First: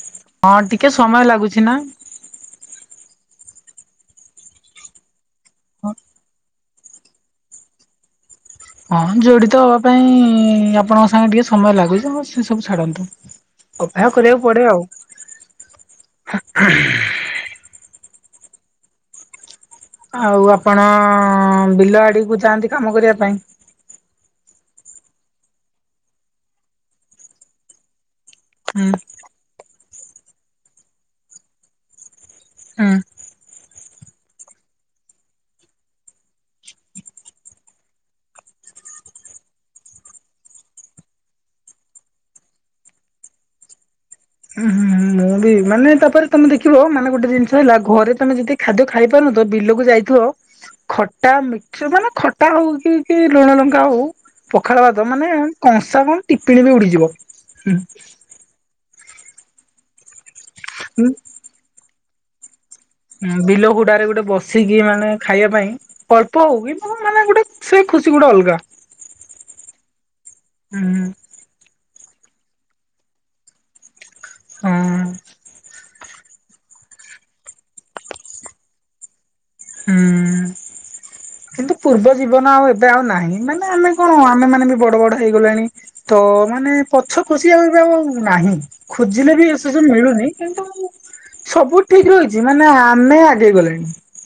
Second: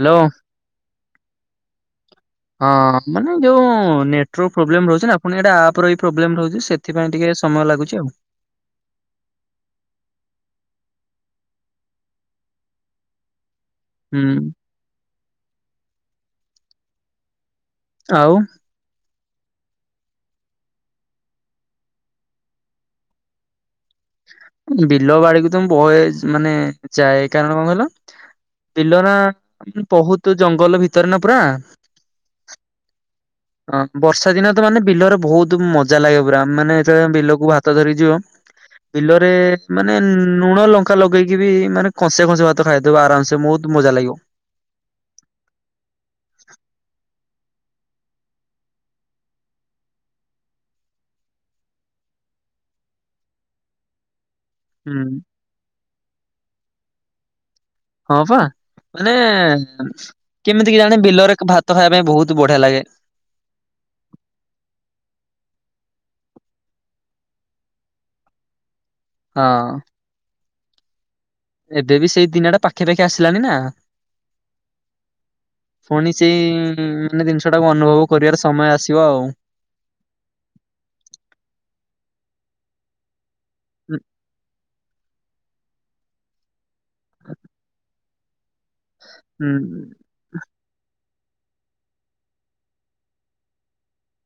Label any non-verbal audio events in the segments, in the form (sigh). Hello ହଁ ଟିକେ ସମୟ ଲାଗୁଛି ନା ହଁ ମାନେ ନେଟୱାର୍କ ପ୍ରୋବଲେମ ରହୁଛି ନା କଣ ଏଟ ଆପ ର ବି ପ୍ରୋବଲେମ ରହୁଛି। ସେଥିପାଇଁ ଟିକେ ସମୟ ଲାଗୁଛି ଆଉ। ହଁ ଜଡିତ ହବା ପାଇଁ ଆପଣଙ୍କ ସାଙ୍ଗେ ଟିକେ ସମୟ ଲାଗୁଛି। ସେ ସବୁ ଛାଡନ୍ତୁ। ଅଭେୟ ହୁଁ କରିବାକୁ ପଡେ ଆଉ (inaudible) (inaudible) ଆଉ। ଆଉ ଆପଣ ବିଲ ବାଡିକୁୁ ଯାଆନ୍ତି କାମ କରିବା ପାଇଁ। ବିଲ ବାଡିକୁ ତ ମୁ ବହେ ମାନେ ଯାଏ କାରଣ କଣ କହିଲ? ହୁଁ ପଲ ନା (inaudible) ବହୁତ ଜଙ୍ଗଲ ଭିତରେ ନା ପୁରା ହଁ (inaudible) ହଁ ବର୍ଷା ଦିନ ତ ମାନେ ବିଲରେ ବହୁତ ମଜା ଲାଗେ ପୁରା ମାନେ ଯେତେବେଳେ ବିଲକୁ ଭାତ ଧରି ଯିବ ବିଲରେ ମାନେ ଲୁଣ ଲଙ୍କା ଲଗେଇକି ବି ମାନେ କଂସେ କଂସେ ଭାତ ଖାଇଦବ ଆରାମସେ ବହୁତ ମଜା ଲାଗିବ। ଉଁ ମୁଁ ବି ମାନେ ତାପରେ ତମେ ଦେଖିବ ମାନେ ଗୋଟେ ଜିନିଷ ହେଲା ଘରେ ତମେ ଯଦି ଖାଦ୍ୟ ଖାଇ ପାରୁନ ତ ବିଲକୁ ଯାଇଥିବ ଖଟା ମିକସ ମାନେ ଖଟା ହଉ କି କି ଲୁଣ ଲଙ୍କା ହଉ ପଖାଳ ଭାତ ହୁଁ ମାନେ କଂସା କଣ ଟିପଣୀ ବି ଉଡିଯିବ। ହୁଁ ହଁ ପା (inaudible) ମାନେ କେମିତି କେଜାଣେ ବିଲରେ ଭାତ ଖାଇବା ପାଇଁ ବହୁତ ବଢିଆ ଲାଗେ। ବିଲ ହୁଡାରେ ଗୋଟେ ବସିକି ମାନେ ଖାଇବା ପାଇଁ ଅଳ୍ପ ହଉ କି ମୁ ମାନେ ଗୋଟେ ସେ ଖୁସି ଗୋଟେ ଅଲଗା‌। ହଁ। ହୁଁ ହଁ (inaudible) ଏବେ ବି ସେଇ ଦିନଟା ପାଖା ପାାଖି ଆସିଲାଣି ନା ହଁ (inaudible) ପୁଣି ସେଇ ମାନେ ଜିନିଷଟାକୁ ଅନୁଭବ କରିବାର ସମୟ ଆସିବ ଆଉ। ହୁଁ କିନ୍ତୁ ପୂର୍ବ ଜୀବନ ଆଉ ଏବେ ଆଉ ନାହିଁ। ମାନେ ଆମେ ଉଁ କଣ ଆମେ ମାନେ ବି ବଡ ବଡ ହେଇଗଲାଣି। ତ ମାନେ ପଛ ଖୋସିବା ପାଇଁ ନାହିଁ। ଖୋଜିଲେ ବି ଏସ ଉଁ ସବୁ ମିଳୁନି କିନ୍ତୁ ସବୁ ଠିକ୍ ରହିଛି ମାନେ ଆମେ ଆଗେଇ ଗଲେଣି ।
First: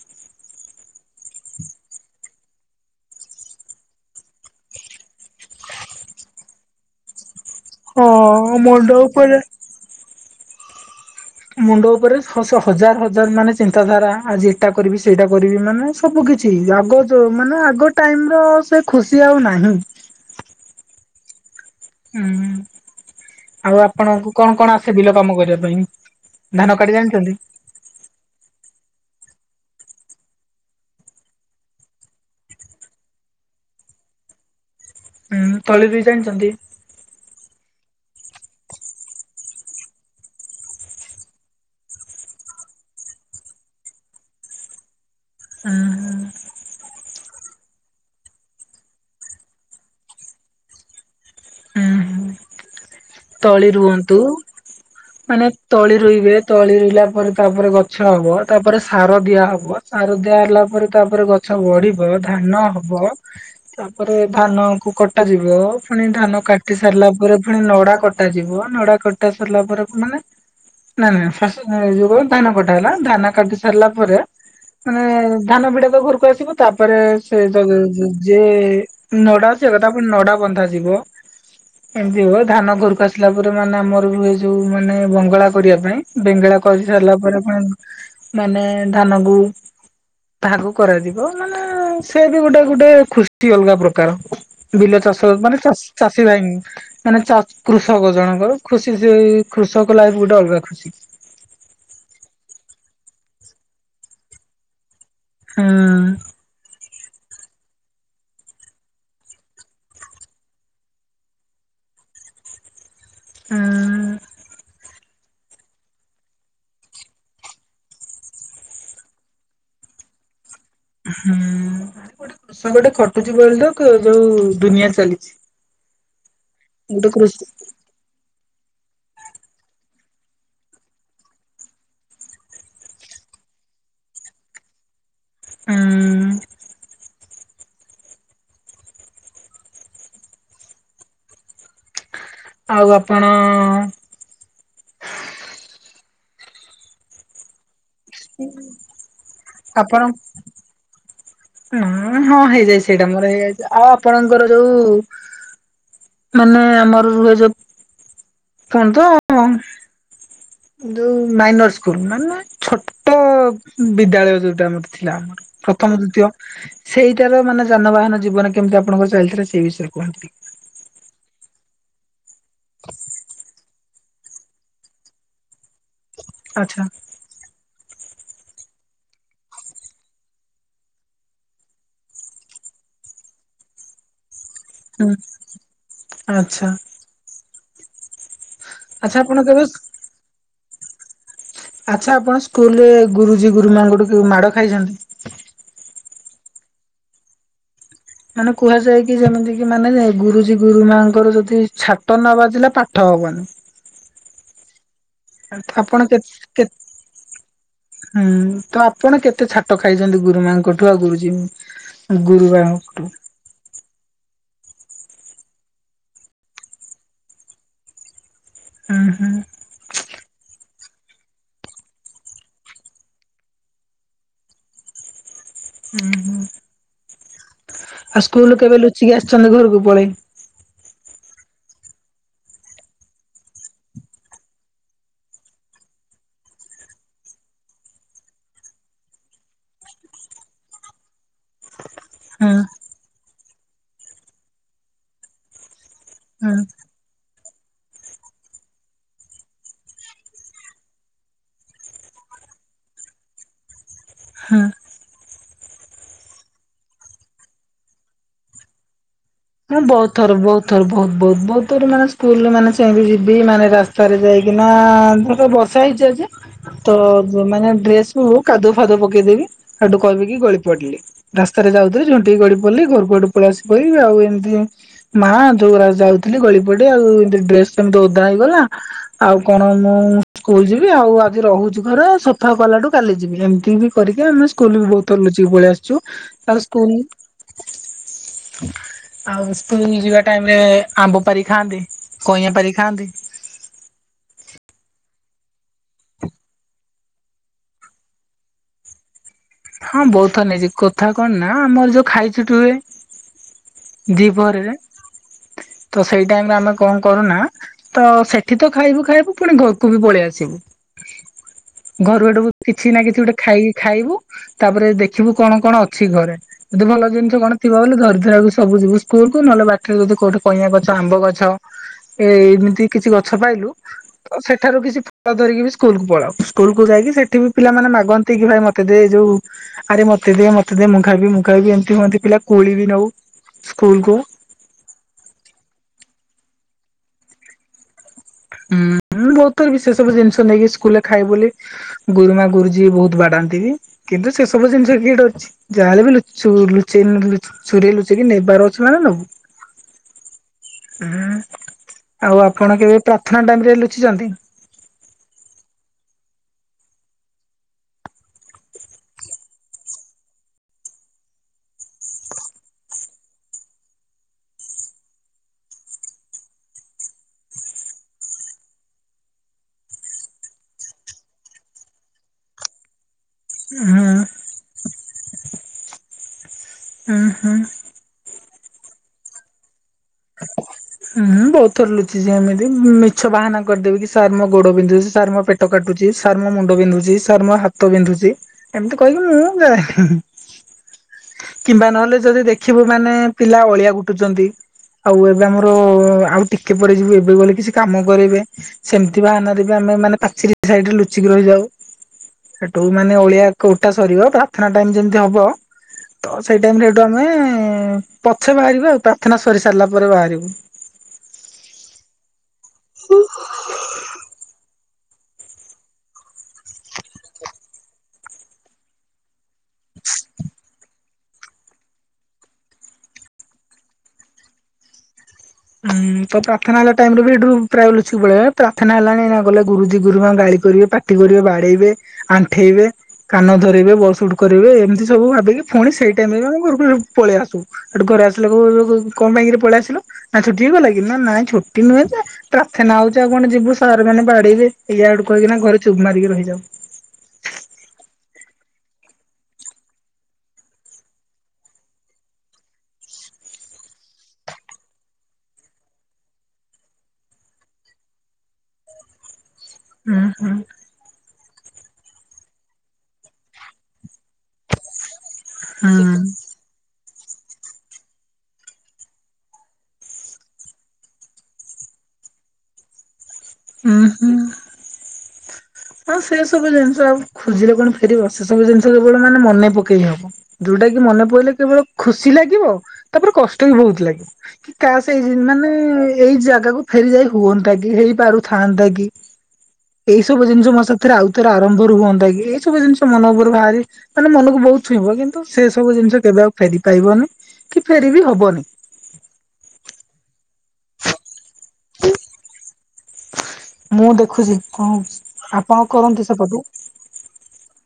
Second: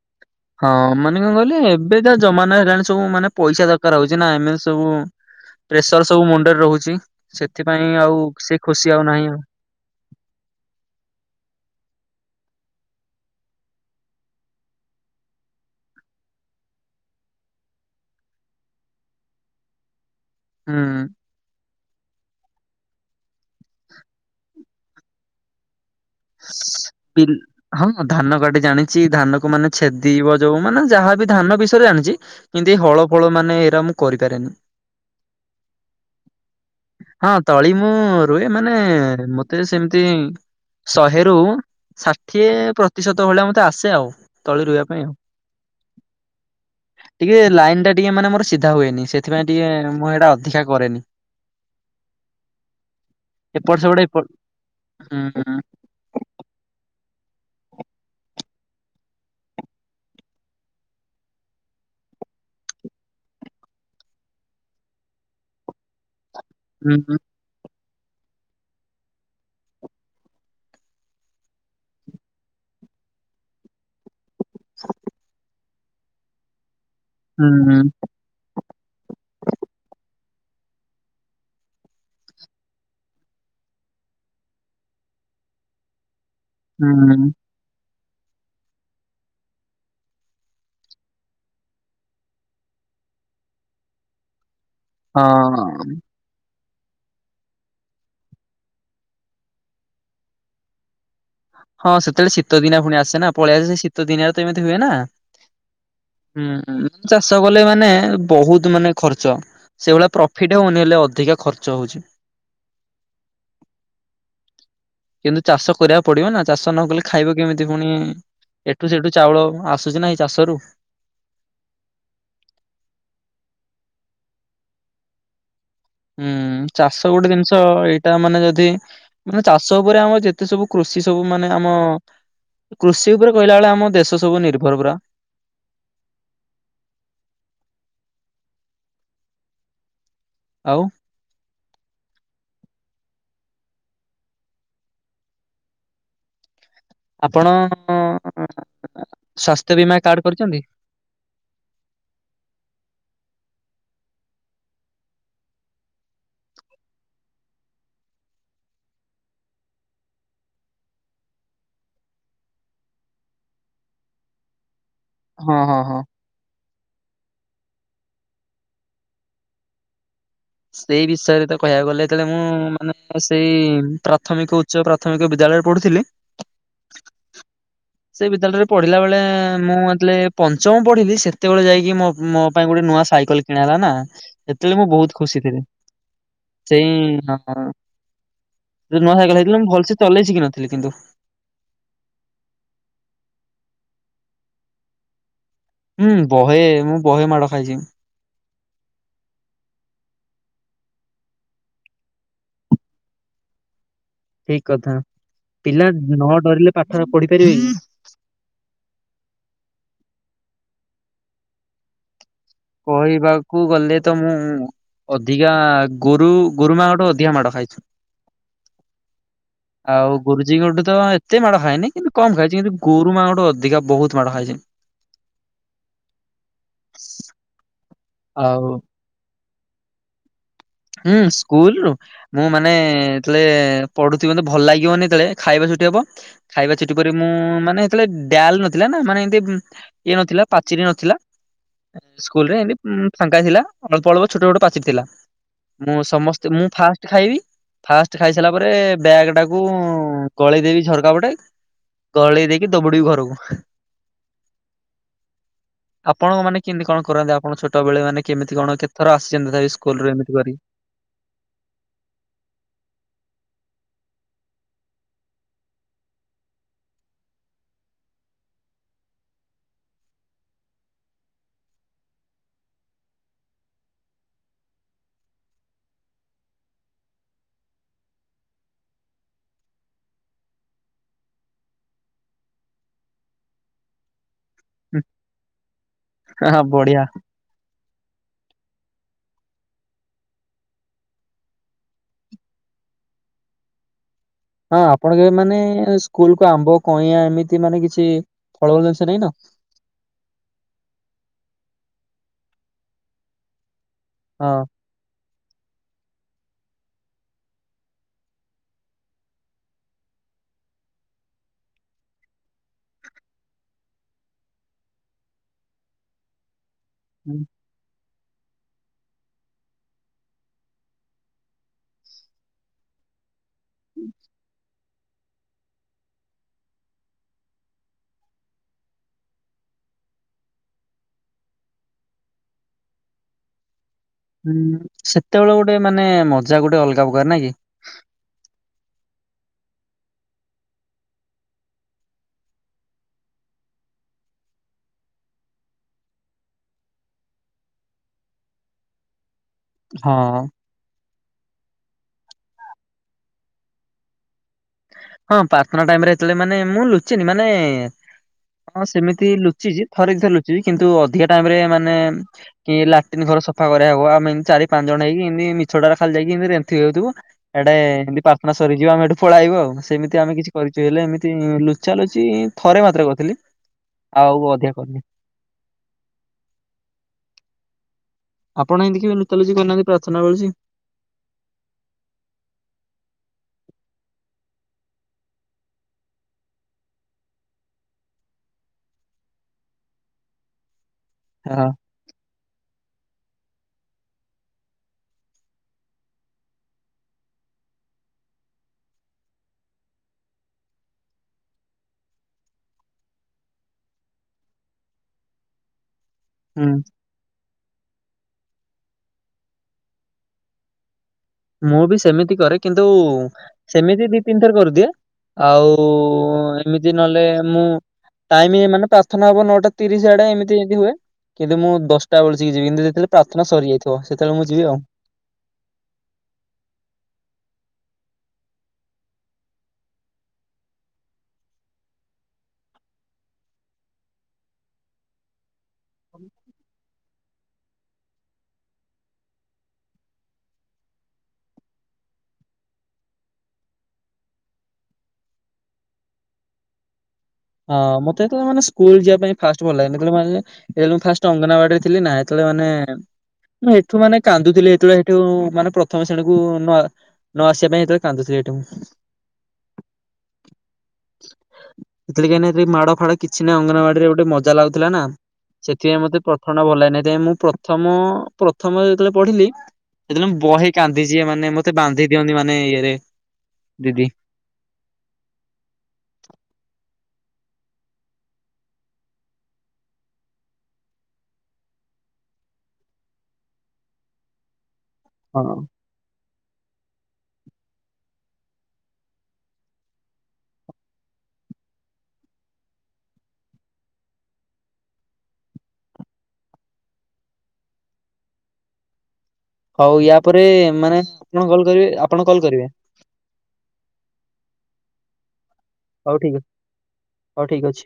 ହଁ ମାନେ କଣ କହିଲେ ଏବେ ଯା ଜମାନା ହେଲାଣି ସବୁ ମାନେ ପଇସା ଦରକାର ହଉଛି ନା ଏମେ ସବୁ ପ୍ରେସର୍ ସବୁ ମୁଣ୍ଡରେ ରହୁଛି । ସେଥିପାଇଁ ଆଉ ହଁ ସେ ମୁଣ୍ଡ ଖୁସି ଆଉ ନାହିଁ ଉପରେ ଆଉ । ମୁଣ୍ଡ ଉପରେ ହସେ ହଜାର ହଜାର ମାନେ ଚିନ୍ତାଧାରା ଆଜି ଏଟା କରିବି ସେଇଟା କରିବି ମାନେ ସବୁ କିିଛି ଆଗ ଯୋ ମାନେ ଆଗ ଟାଇମ ର ସେ ଖୁସି ଆଉ ନାହିଁ । ହୁଁ । ହୁଁ ଆଉ ଆପଣଙ୍କୁ କଣ କଣ ଆସେ ବିଲ କାମ କରିବା ପାଇଁ । ବି ହଁ ଧାନ କାଟି ଜାଣି ଛି ଧାନ କୁ ମାନେ ଛେଦିବ ଯଉ ମାନେ ଯାହାବି ଧାନ ବିଷୟରେ ଜାଣିଛି କିନ୍ତୁ ଏ ହଳ ଫଳ ମାନେ ଏଇରା ମୁଁ କରିପାରେନି । ହୁଁ ତଳିରୁଇ ଜାଣିଚନ୍ତି । ତଳି ମୁଁ ରୁଏ ମାନେ ମତେ ସେମିତି ଶହେରୁ ଷାଠିଏ ପ୍ରତିଶତ ଭଳିଆ ମତେ ଆସେ ଆଉ ତଳି ରୁଇବା ପାଇଁ ଆଉ । ହୁଁ ହୁଁ । ଟିକେ ଲାଇନ ଟା ଟିକେ ମାନେ ମୋର ସିଧା ହୁଏନି ସେଥିପାଇଁ ଟିକେ ମୁଁ ସେଇଟା ଅଧିକା କରେନି । ହୁଁ ହୁଁ ତଳି ରୁଅନ୍ତୁ ମାନେ ହୁଁ ତଳି ରୋଇବେ ତଳି ରୋଇଲା ପରେ ତାପରେ ଗଛ ହବ ତାପରେ ସାର ଦିଆହବ ସାର ଦିଆହଲା ପରେ ତାପରେ ଗଛ ବଢିବ ଧାନ ହବ ତାପରେ ଧାନ କୁ କଟାଯିବ ପୁଣି ଧାନ କାଟି ହୁଁ ସାରିଲା ହୁଁ ପରେ ପୁଣି ନଡା କ୍ କଟା ଯିବ ନଡା କଟା ସାରିଲା ପରେ ମାନେ ନାଇ ନାଇ ଫାଷ୍ଟେ ଯଉ କ ଧାନ କଟା ହେଲା ଧାନ କାଟି ସାରିଲା ପରେ ମାନେ ଧାନ ବିଡା ଘରକୁ ଆସିବ ତାପ୍ ତପରେ ସେ ଯ ହୁଁ ଯେ ନଡ଼ା ଆସିବା କଥା ପୁଣି ନଡ଼ା ବନ୍ଧା ଯିବ ଏମିତି ହୁଏ ଧାନ ଘରକୁ ଆସିଲା ପରେ ମାନେ ଆମର ବି ଏ ଯୋଉ ମାନେ ବଙ୍ଗଳା କରିବା ପାଇଁ । ବେଙ୍ଗେଳା କରି ହୁଁ ସାରିଲା ପରେ ଫୁଣି ମାନେ ଧାନକୁ ତାହାକୁ କରାଯିବ ମାନେ ସେ ବି ଗୋଟେ ଗୋଟେ ଖୁଷ୍ଟି ଅଲଗା ପ୍ରକାର । ବିଲ ଚାଷ ମାନେ ଚାଷ ହଁ। ଚାଷୀ ଭାଇ ମାନେ ଚା କୃଷକ ଜଣକର ଖୁସି ସେ କୃଷକ ଲାଇଫ୍ ଗୋଟେ ଅଲଗା ଖୁସି । ହଁ ସେତେବେଳେ ଶୀତ ଦିନଆ ପୁଣି ଆସେ ନା ପଳେଇଆସ ସେ ଶୀତ ଦିନିଆରେ ତ ଏମିତି ହୁଏ ନା ହୁଁ । ହୁଁ ଉଁ ଚାଷ କଲେ ମାନେ ବୋହୁତ ମାନେ ଖର୍ଚ୍ଚ ସେଇଭଳିଆ ପ୍ରଫିଟ୍ ହୋଉନି ହେଲେ ଅଧିକା ଖର୍ଚ୍ଚ ହୋଉଚି। ହୁଁ। କିନ୍ତୁ ଚାଷ କରିବାକୁ ପଡିବ ନା ଚାଷ ନ କଲେ ଖାଇବ କେମିତି ପୁଣି ଏଠୁ ସେଠୁ ଚାଉଳ ଆସୁଚିନା ଏଇ ଚାଷରୁ। ହୁଁ ଗୋଟେ କୃଷକଟେ ଖଟୁଛି ବୋଲିତ ଥ-ଯୋଉ ଦୁନିଆ ଚାଲିଛି। ହୁଁ ଚାଷ ଗୋଟେ ଜିନିଷ ଏଇଟା ମାନେ ଯଦି ମାନେ ଚାଷ ଉପରେ ଆମ ଯେତେ ସବୁ କୃଷି ସବୁ ମାନେ ଆମ କୃଷି ଉପରେ କହିଲା ଭଳିଆ ଆମ ଦେଶ ସବୁ ନିର୍ଭର ପୁରା। ଉଁ। ଆଉ? ଆଉ ଆପଣ ଆପଣ ଅ-ସ୍ଵାସ୍ଥ୍ୟ ବୀମା କାର୍ଡ କରିଚନ୍ତି। ଉଁ ହଁ ହେଇଯାଇଚି ସେଇଟା ମୋର ହେଇଯାଇଚି ଆଉ ଆପଣଙ୍କର ଯୋଉ ମାନେ ଆମର ରୁହେ ଯୋଉ କଣ ତ ଯୋଉ ମାଇନର ସ୍କୁଲ ମାନେ ଛୋଟ ବିଦ୍ୟାଳୟ ଯୋଉଟା ଆମର ଥିଲା ଆମର ହଁ ହଁ ହଁ। ପ୍ରଥମ ଦ୍ଵିତୀୟ ସେଇଟାର ମାନେ ଯାନବାହାନ ଜୀବନ କେମିତି ଆପଣଙ୍କ ଚାଲଥିଲା ସେଇ ବିଷୟରେ କୁହନ୍ତୁ ଟି ସେଇ ବିଷୟରେ ତ କହିବାକୁ ଗଲେ ଯେତେଳେ ମୁଁ ମାନେ ସେଇ ପ୍ରାଥମିକ ଉଚ୍ଚ ପ୍ରାଥମିକ ବିଦ୍ୟାଳୟରେ ପଢୁଥିଲି ଆଚ୍ଛା ସେ ବିଦ୍ୟାଳୟରେ ପଢିଲା ବେଳେ ମୁଁ ଯେତେବେଳେ ପଞ୍ଚମ ପଢିଲି ସେତେବେଳେ ଯାଇକି ମୋ ମୋ ପାଇଁ ଗୋଟେ ନୂଆ ସାଇକେଲ କିଣା ହେଲା ନା ସେତେଳେ ମୁଁ ହୁଁ ବୋହୁତ ଖୁସି ଥିଲେ ଆଚ୍ଛା ସେଇ ହଁ। ଯୋଉ ନୂଆ ଆଚ୍ଛା ଆପଣ ସାଇକେଲ ଆଇଥିଲା କେବେ ମୁଁ ଭଲସେ ଚଲେଇ ଶିଖିନଥି ଥିଲି କିନ୍ତୁ ଆଚ୍ଛା ଆପଣ ସ୍କୁଲରେ ଗୁରୁଜୀ ଗୁରୁମାଙ୍କ ଠୁ କେବେ ମାଡ ଖାଇଛନ୍ତି? ହୁଁ ବହେ ମୁଁ ବହେ ମାଡ ଖାଇଛି। ମାନେ କୁହାଯାଏ କି ଯେମିତି କି ମାନେ ଗୁରୁଜୀ ଗୁରୁ ମାଙ୍କର ଯଦି ଛାଟ ନ ବାଜିଲା ପାଠ ହବନି। ଠିକ କଥା। ପିଲା ଆପଣ କେତ ନ କେ ଡରିଲେ ପାଠ ପଢି ପାରିବେ କି? ହୁଁ ତ ଆପଣ କେତେ ଛାଟ ଖାଇଛନ୍ତି ଗୁରୁମାଙ୍କୁ କୁଠୀବା ଗୁରୁଜି କହିବାକୁ ଗଲେ ତ ମୁଁ ଅଧିକା ଗୁରୁ ଗୁରୁମାଙ୍କଠୁ ଅଧିକା ମାଡ଼ ଖାଇଛି। ହୁଁ ହୁଁ ଆଉ ଗୁରୁଜୀ ଗୋଟେ ତ ଏତେ ମାଡ଼ ଖାଇନି କିନ୍ତୁ କମ ଖାଇଛି କିନ୍ତୁ ଗୁରୁମାଙ୍କଠୁ ଅଧିକା ବହୁତ ମାଡ ଖାଇଛି। ହୁଁ ହୁଁ। (unintelligible) ଆଉ ସ୍କୁଲ କେବେ ଲୁଚିକି ଆସିଛନ୍ତି ଘରକୁ? କୁ ପଳେଇ ହୁଁ ସ୍କୁଲରୁ ମୁଁ ମାନେ-ଏ-ଏ-ଏ ଯେତେବେଳେ ପଢୁଥିବି ମୋତେ ଭଲ ଲାଗିବନି ଯେତେଳେ ଖାଇବା ଛୁଟି ହବ ଖାଇବା ଛୁଟି ପରେ ମୁଁ-ଉ-ଉ-ଉ ମାନେ ସେତେବେଳେ ଡାଲ ନଥିଲା ନା ମାନେ ଏମତି ଇଏ ନଥିଲା ପାଚେରି ନଥିଲା, ହଁ ସ୍କୁଲରେ ଏମିତି ଉମ୍-ମ୍-ମ୍ ଫାଙ୍କା ଥିଲା ଆମେ ପଳଉ ଛୋଟ ଛୋଟ ପାଚେରୀ ଥିଲା। ମୁଁ ସମସ୍ତେ ହଁ ମୁଁ ଫାଷ୍ଟ ଖାଇବି, ଫାଷ୍ଟ ଖାଇ ସାରିଲା ପରେ ବ୍ୟାଗ ଟାକୁ-ଉ-ଉ-ଉ-ଉ ଗଳେଇଦେବି ଝରକା ପଟେ ଗଳେଇ ଦେଇକି ଦବଡିବି ଘରକୁ। ହଁ। ଆପଣଙ୍କ ମାନେ କେମିତି କଣ କରନ୍ତି ଆପଣଙ୍କ ଛୋଟବେଳେ ମାନେ କେମିତି କଣ କେତଥର ଚିନ୍ତା ଥାଏ ମୁଁ ବହୁତ ସ୍କୁଲରୁ ଥର ଏମିତି କରି। ବହୁତ ଥର ବହୁତ ବହୁତ ବହୁତ ଥର ମାନେ ସ୍କୁଲରେ ମାନେ ସେମତି ଯିବି ମାନେ ରାସ୍ତାରେ ଯାଇକିନା-ଆ-ଆ-ଆ-ଆ-ଆ ଧରିକି ବର୍ଷା ହେଇଛି ଆଜି ତ ମ ମାନେ ଡ୍ରେସ ଓ ହ କାଦୁ ଫାଦୁ ପକେଇଦେବି। ହେଠୁ କହିବି କି ଗଳି ପଡିଲି ରାସ୍ତାରେ ଯାଉଥିଲି ଝୁଣ୍ଟିକି ଗଳି ପଡିଲି ଘରକୁ ଆଠୁ ପଳେଇ ଆସି ପଡିଲି ଆଉ ଏମିତି ମା ଯୋଉ ଯାଉଥିଲି ଗଳି ପଡେ ଆଉ ଏମତି ଡ୍ରେସ ସେମିତି ଓଦା ହେଇଗଲା ଆଉ କଣ ମୁଁ ସ୍କୁଲ ଯିବି ଆଉ ଆଜି ରହୁଛି ଘରେ ସଫା କଲାଠୁ କାଲି ଯିବି। ଏମିତି ବି କରିକି ଆମେ ସ୍କୁଲ ବି ବହୁତ ଥର ନୁଚିକି ପଳେଇଆସୁ। ଛୁ ତା ହଁ ସ୍କୁଲ ବଢିଆ। ହ। ଆଉ ସ୍କୁଲ ଯିବା ଟାଇମରେ-ଏ-ଏ ଆମ୍ବ ପାରି ଖାଆନ୍ତି କଇଁଆ ପାରି ଖାଆନ୍ତି। ହଁ ଆପଣଙ୍କ ମାନେ-ଏ-ଏ-ଏ ସ୍କୁଲ କୁ ଆମ୍ବ କଇଁଆ ଏମିତି ମାନେ କିଛି ଫଳୂଳ ଜିନିଷ ନେଇନ। ହଁ ବହୁତ ଥର ନେଇଛି କଥା କଣ ନା ଆମର ଯୋଉ ଖାଇଛୁଟି ହୁଏ ହଁ। ଦିପରେ ତ ସେଇ ଟାଇମରେ ଆମେ କଣ କରୁନା ତ ସେଠି ତ ଖାଇବୁ ଖାଇବୁ ପୁଣି ଘରକୁ ବି ପଳେଇ ଆସିବୁ। ଘରୁ ଏଠୁ କିଛି ନା କିଛି ଗୋଟେ ଖାଇକି ଖାଇବୁ ତାପରେ ଦେଖିବୁ କଣ କଣ ଅଛି ଘରେ? ଭଲ ଜିନିଷ ହୁଁ କଣ ଥିବା ବୋଲି ଧରିକି ଏରାକୁ ସବୁ ଯିବୁ ସ୍କୁଲକୁ ନହେଲେ ବାଟରେ ଯଦି କୋଉଠି କଇଁଆ ଗଛ ଆମ୍ବ ଗଛ ଏ ଏମିତି କିଛି ଗ ଛ ପାଇଲୁ ଅ ସେଠାରୁ କିଛି ଧରିକି ବି ସ୍କୁଲକୁୁ ପଳାଉ ସ୍କୁଲକୁ ଯାଇକି ସେଠି ବି ପିଲାମାନେ ମାଗନ୍ତି କି ଭାଇ ମତେ ଦେ ଯୋଉ ଆରେ ମତେ ଦେ ମତେ ଦେ ମୁଁ ଖାଇବି ମୁଁ ଖାଇବି ଏମତି ହୁଅନ୍ତି ପିଲା କୋଳି ବି ନୋଉ। ହୁଁ ସେତେବେଳେ ଗୋଟେ ମାନେ ମଜା ଗୋଟେ ଅଲଗା ପକାର ନାଇଁ କି। ହୁଁଁ ବୋହୁତ ଥର ବି ସେ ସବୁ ଜିନିଷ ନେଇକି ସ୍କୁଲରେ ଖାଇବୁ ବୋଲି ଗୁରୁମା ଗୁରୁଜୀ ବୋହୁତ ବାଡାନ୍ତି ବି କିନ୍ତୁ ସେସବୁ ଜିନିଷ କିଏ ଡରଚି ଯାହାହଲେ ବି ଲୁଚୁ ଲୁଚେଇକି ଚୋରେଇକି ଲୁଚେଇକି ନେବାର ଅଛି ମାନେ ନେବୁ। ହଁ। ହୁଁ ଆଉ ଆପଣ କେବେ ପ୍ରାର୍ଥନା ଟାଇମରେ ଲୁଚିଚନ୍ତି? ହଁ ପ୍ରାର୍ଥନା ଟାଇମରେ ଯେତୋଳେ ମାନେ ମୁଁ ଲୁଚିନି ମାନେ ହଁ ସେମିତି ଲୁଚିଚି ଥରେ ଦିଥରେ ଲୁଚିଚି କିନ୍ତୁ ଅଧିକା ଟାଇମରେ ମାନେ କି ଲାଟ୍ରିନ୍ ଘର ସଫାକରିବା ହବ ଆମେ ଏମତି ଚାରି ପାଞ୍ଚ ଜଣ ହେଇକି ଏମତି ମିଛଟା ଖାଲି ଯାଇକି ଏମତି ରେନ୍ଥି ହେଉଥିବୁ ୟାଡେ ଏମିତି ପ୍ରାର୍ଥନା ସରିଯିବ ଆମେ ହେଠୁ ପଳାଇବୁ ଆଉ। ସେମିତି ଆମେ କିଛି କରିଚୁ ହେଲେ ଏମିତି ଲୁଚାଲୁଚି ଥରେ ମାତ୍ରେ କରିଥିଲି। ହୁଁ ଆଉ ଅଧିକା କରନି। ହୁଁ ହୁଁ। ଆପଣ ଏମିତି କେବେ ଲୁଚାଲୁଚି କରିନାହାନ୍ତି ପ୍ରାର୍ଥନା ବଳୁଛି? ହୁଁ ବହୁତ ଥର ଲୁଚିଛି ଏମିତି ମିଛ ବାହାନା କରିଦେବ କି ସାର୍ ମୋ ଗୋଡ ବିନ୍ଧୁଚି, ସାର୍ ମୋ ପେଟ କାଟୁଚି, ସାର୍ ମୋ ମୁଣ୍ଡ ବିନ୍ଧୁଚି, ସାର୍ ମୋ ହାତ ବିନ୍ଧୁଚି ଏମିତି କହିକି ମୁଁ ଯାଏ। ହଁ କିମ୍ବା ନହଲେ ଯଦି ଦେଖିବୁ। ମାନେ ପିଲା ଅଳିଆ ଗୋଟଉଚନ୍ତି। ଆଉ ଏବେ ଆମର ଆଉ ଟିକେ ପ ଯିବୁ ଏବେ ବ କିଛି କାମ କରବେ, ସେମିତି ବାହାନାରେ ବି ଆମେ ମାନେ ପାଚର ସାଇରେ ଲୁଚିକି ରହିଯାଉ। ସେଠୁ ମାନେ ଅଳିଆଟା ସରିବ ପ୍ରାର୍ଥନା ଟାଇମ ଯେମିତି ହବ ତ ସେଇ ହୁଁ। ଟାଇମରେ ଏଇଠୁ ଆମେ ପଛେ ବାହାରିବି ଆଉ ପ୍ରାର୍ଥନା ସରି ସାରିଲା ପରେ ବାହାରିବୁ। ମୁଁ ବି ସେମିତି କରେ। କିନ୍ତୁ ସେମିତି ଦି ତିନି ଥର କରିଦିଏ। ଆଉ ଏମିତି ନହେଲେ ମୁଁ ଟାଇମ ମାନେ ପ୍ରାର୍ଥନା ହବ ନଅଟା ତିରିଶ ଆଡେ ଏମିତି ଏମିତି ହୁଏ। କିନ୍ତୁ ମୁଁ ଦଶଟା ବେସିକି ଯିବି କିନ୍ତୁ ଯେତେବେଳେ ପ୍ରାର୍ଥନା ସରିଯାଇଥିବ ସେତେବେଳେ ମୁଁ ଯିବି ଆଉ। ହୁଁ ତ ପ୍ରାର୍ଥନା ହେଲା ଟାଇମ ରେ ବି ଏଠୁ ପ୍ରାୟ ଲୁଚିକକୁ ପଳେଇଲା ପ୍ରାର୍ଥନା ହେଲାଣି ନା ଗଲେ ଗୁରୁଜି ଗୁରୁମା ଗାଳି କରିବେ ପାଟି କରିବେ ବାଡେଇବେ ଆଣ୍ଠେଇବେ କାନ ଧରାଇବେ ବସ ଉଠ କରିବେ। ଏମିତି ସବୁ ଭାବିକି ପୁଣି ସେଇ ଟାଇମ ରେ ବି ଆମେ ଘର ପଳେଇ ଆସୁ ସେଠୁ ଘରେ ଆସିଲା କଣ ପାଇଁକ ପଳେଇ ଆସିଲୁ। ନା ଛୁଟି ଗଲା କି ନା ନାଇଁ ଛୁଟି ନୁହେଁ ଯେ ପ୍ରାର୍ଥନା ହଉଚି ଆଉ କଣ ଯିବୁ ସାର୍ ମାନେ ବାଡେଇବେ ଏଇଆ ଆଡୁ କହିକିନା ଘରେ ଚୁପ୍ ମାରିକି ରହିଯାଉ। ହଁ ମତେ ଯେତେବେଳେ ମାନେ ସ୍କୁଲ ଯିବା ପାଇଁ ଫାଷ୍ଟ ଭଲ ଲାଗେନି। ଯେତେବେଳେ ମୁଁ ଫାଷ୍ଟ ଅଙ୍ଗନବାଡିରେ ଥିଲି ନା, ସେତେବେଳେ ମୁଁ ଏଠୁ ମାନେ କାନ୍ଦୁଥିଲି ଏଠୁ ଯଉ ମାନେ ପ୍ରଥମ ଶ୍ରେଣୀକୁ ନ ଆସି ନ ଆସିବା ପାଇଁତବେଳେ କାନ୍ଦୁିଥିଲି ମୁଁ। ହୁଁ ହୁଁ। ଏଥିଲେ କାହିଁକି ନା ମାଡ ଫାଡ କିଛି ନାହିଁ ଅଙ୍ଗନବାଡିରେ ଗୋଟେ ମଜା ଲାଗୁଥିଲା ନା। ସେଥିପାଇଁ ହୁଁ ମତେ ପ୍ରଥମ ଟା ଭଲ ଲାଗେ ନାହିଁ। ମୁଁ ପ୍ରଥମ ପ୍ରଥମ ଯେତେବେଳେ ପଢିଲି, ସେତେବେଳେ ମୁଁ ବହେ କାନ୍ଦିଚି। ମାନେ ମତେ ବାନ୍ଧି ଦିଅନ୍ତି ମାନେ ଇଏରେ। ହୁଁ ଦିଦି। ହୁଁ। ହଁ ସେ ସବୁ ଜିନିଷ ଆଉ ଖୋଜିଲେ କଣ ଫେରିବ? ସେ ସବୁ ଜିନିଷ କେବଳ ମାନେ ମନେ ପକେଇ ହବ ଯୋଉଟା କି ମନେ ପକେଇଲେ କେବଳ ଖୁସି ଲାଗିବ, ଆଉ ତାପରେ କଷ୍ଟ ବି ବହୁତ ଲାଗିବ। କାଶ୍ ଏଇ ହଁ ମାନେ ଏଇ ଜାଗାକୁୁ ଫେରି ଯାଇ ହୁଅନ୍ତା କି, ହେଇପାରୁ ଥାନ୍ତା କି ଏଇ ସବୁ ସବୁ ଜିନିଷ ମୋ ସାଥିରେ ଆଉଥରେ ଆରମ୍ଭ ର ହୁଅନ୍ତା କି ।ଏଇ ସବୁ ଜିନିଷ ମନ ଉପରେ ବାହାରି ମାନେ ମନକୁ ବହୁତ ଛୁଇଁବ ।କିନ୍ତୁ ସେ ସବୁ ଜିନିଷ କେବେ ଆଉ ଫେରି ପାଇବନି କି ଫେର ବିି ହବନି। ହଉ ଇଆ ପ ରେ ମାନେ ଆପଣ କଲ କରିବେ ଆପଣ କଲ୍ କରିବେ। ମୁଁ ଦେଖୁଚି କଣ। ଆପଣ ହଉ କରନ୍ତୁ ଠିକ ସେପଟୁ। ହଉ ଠିକ ଅଛି।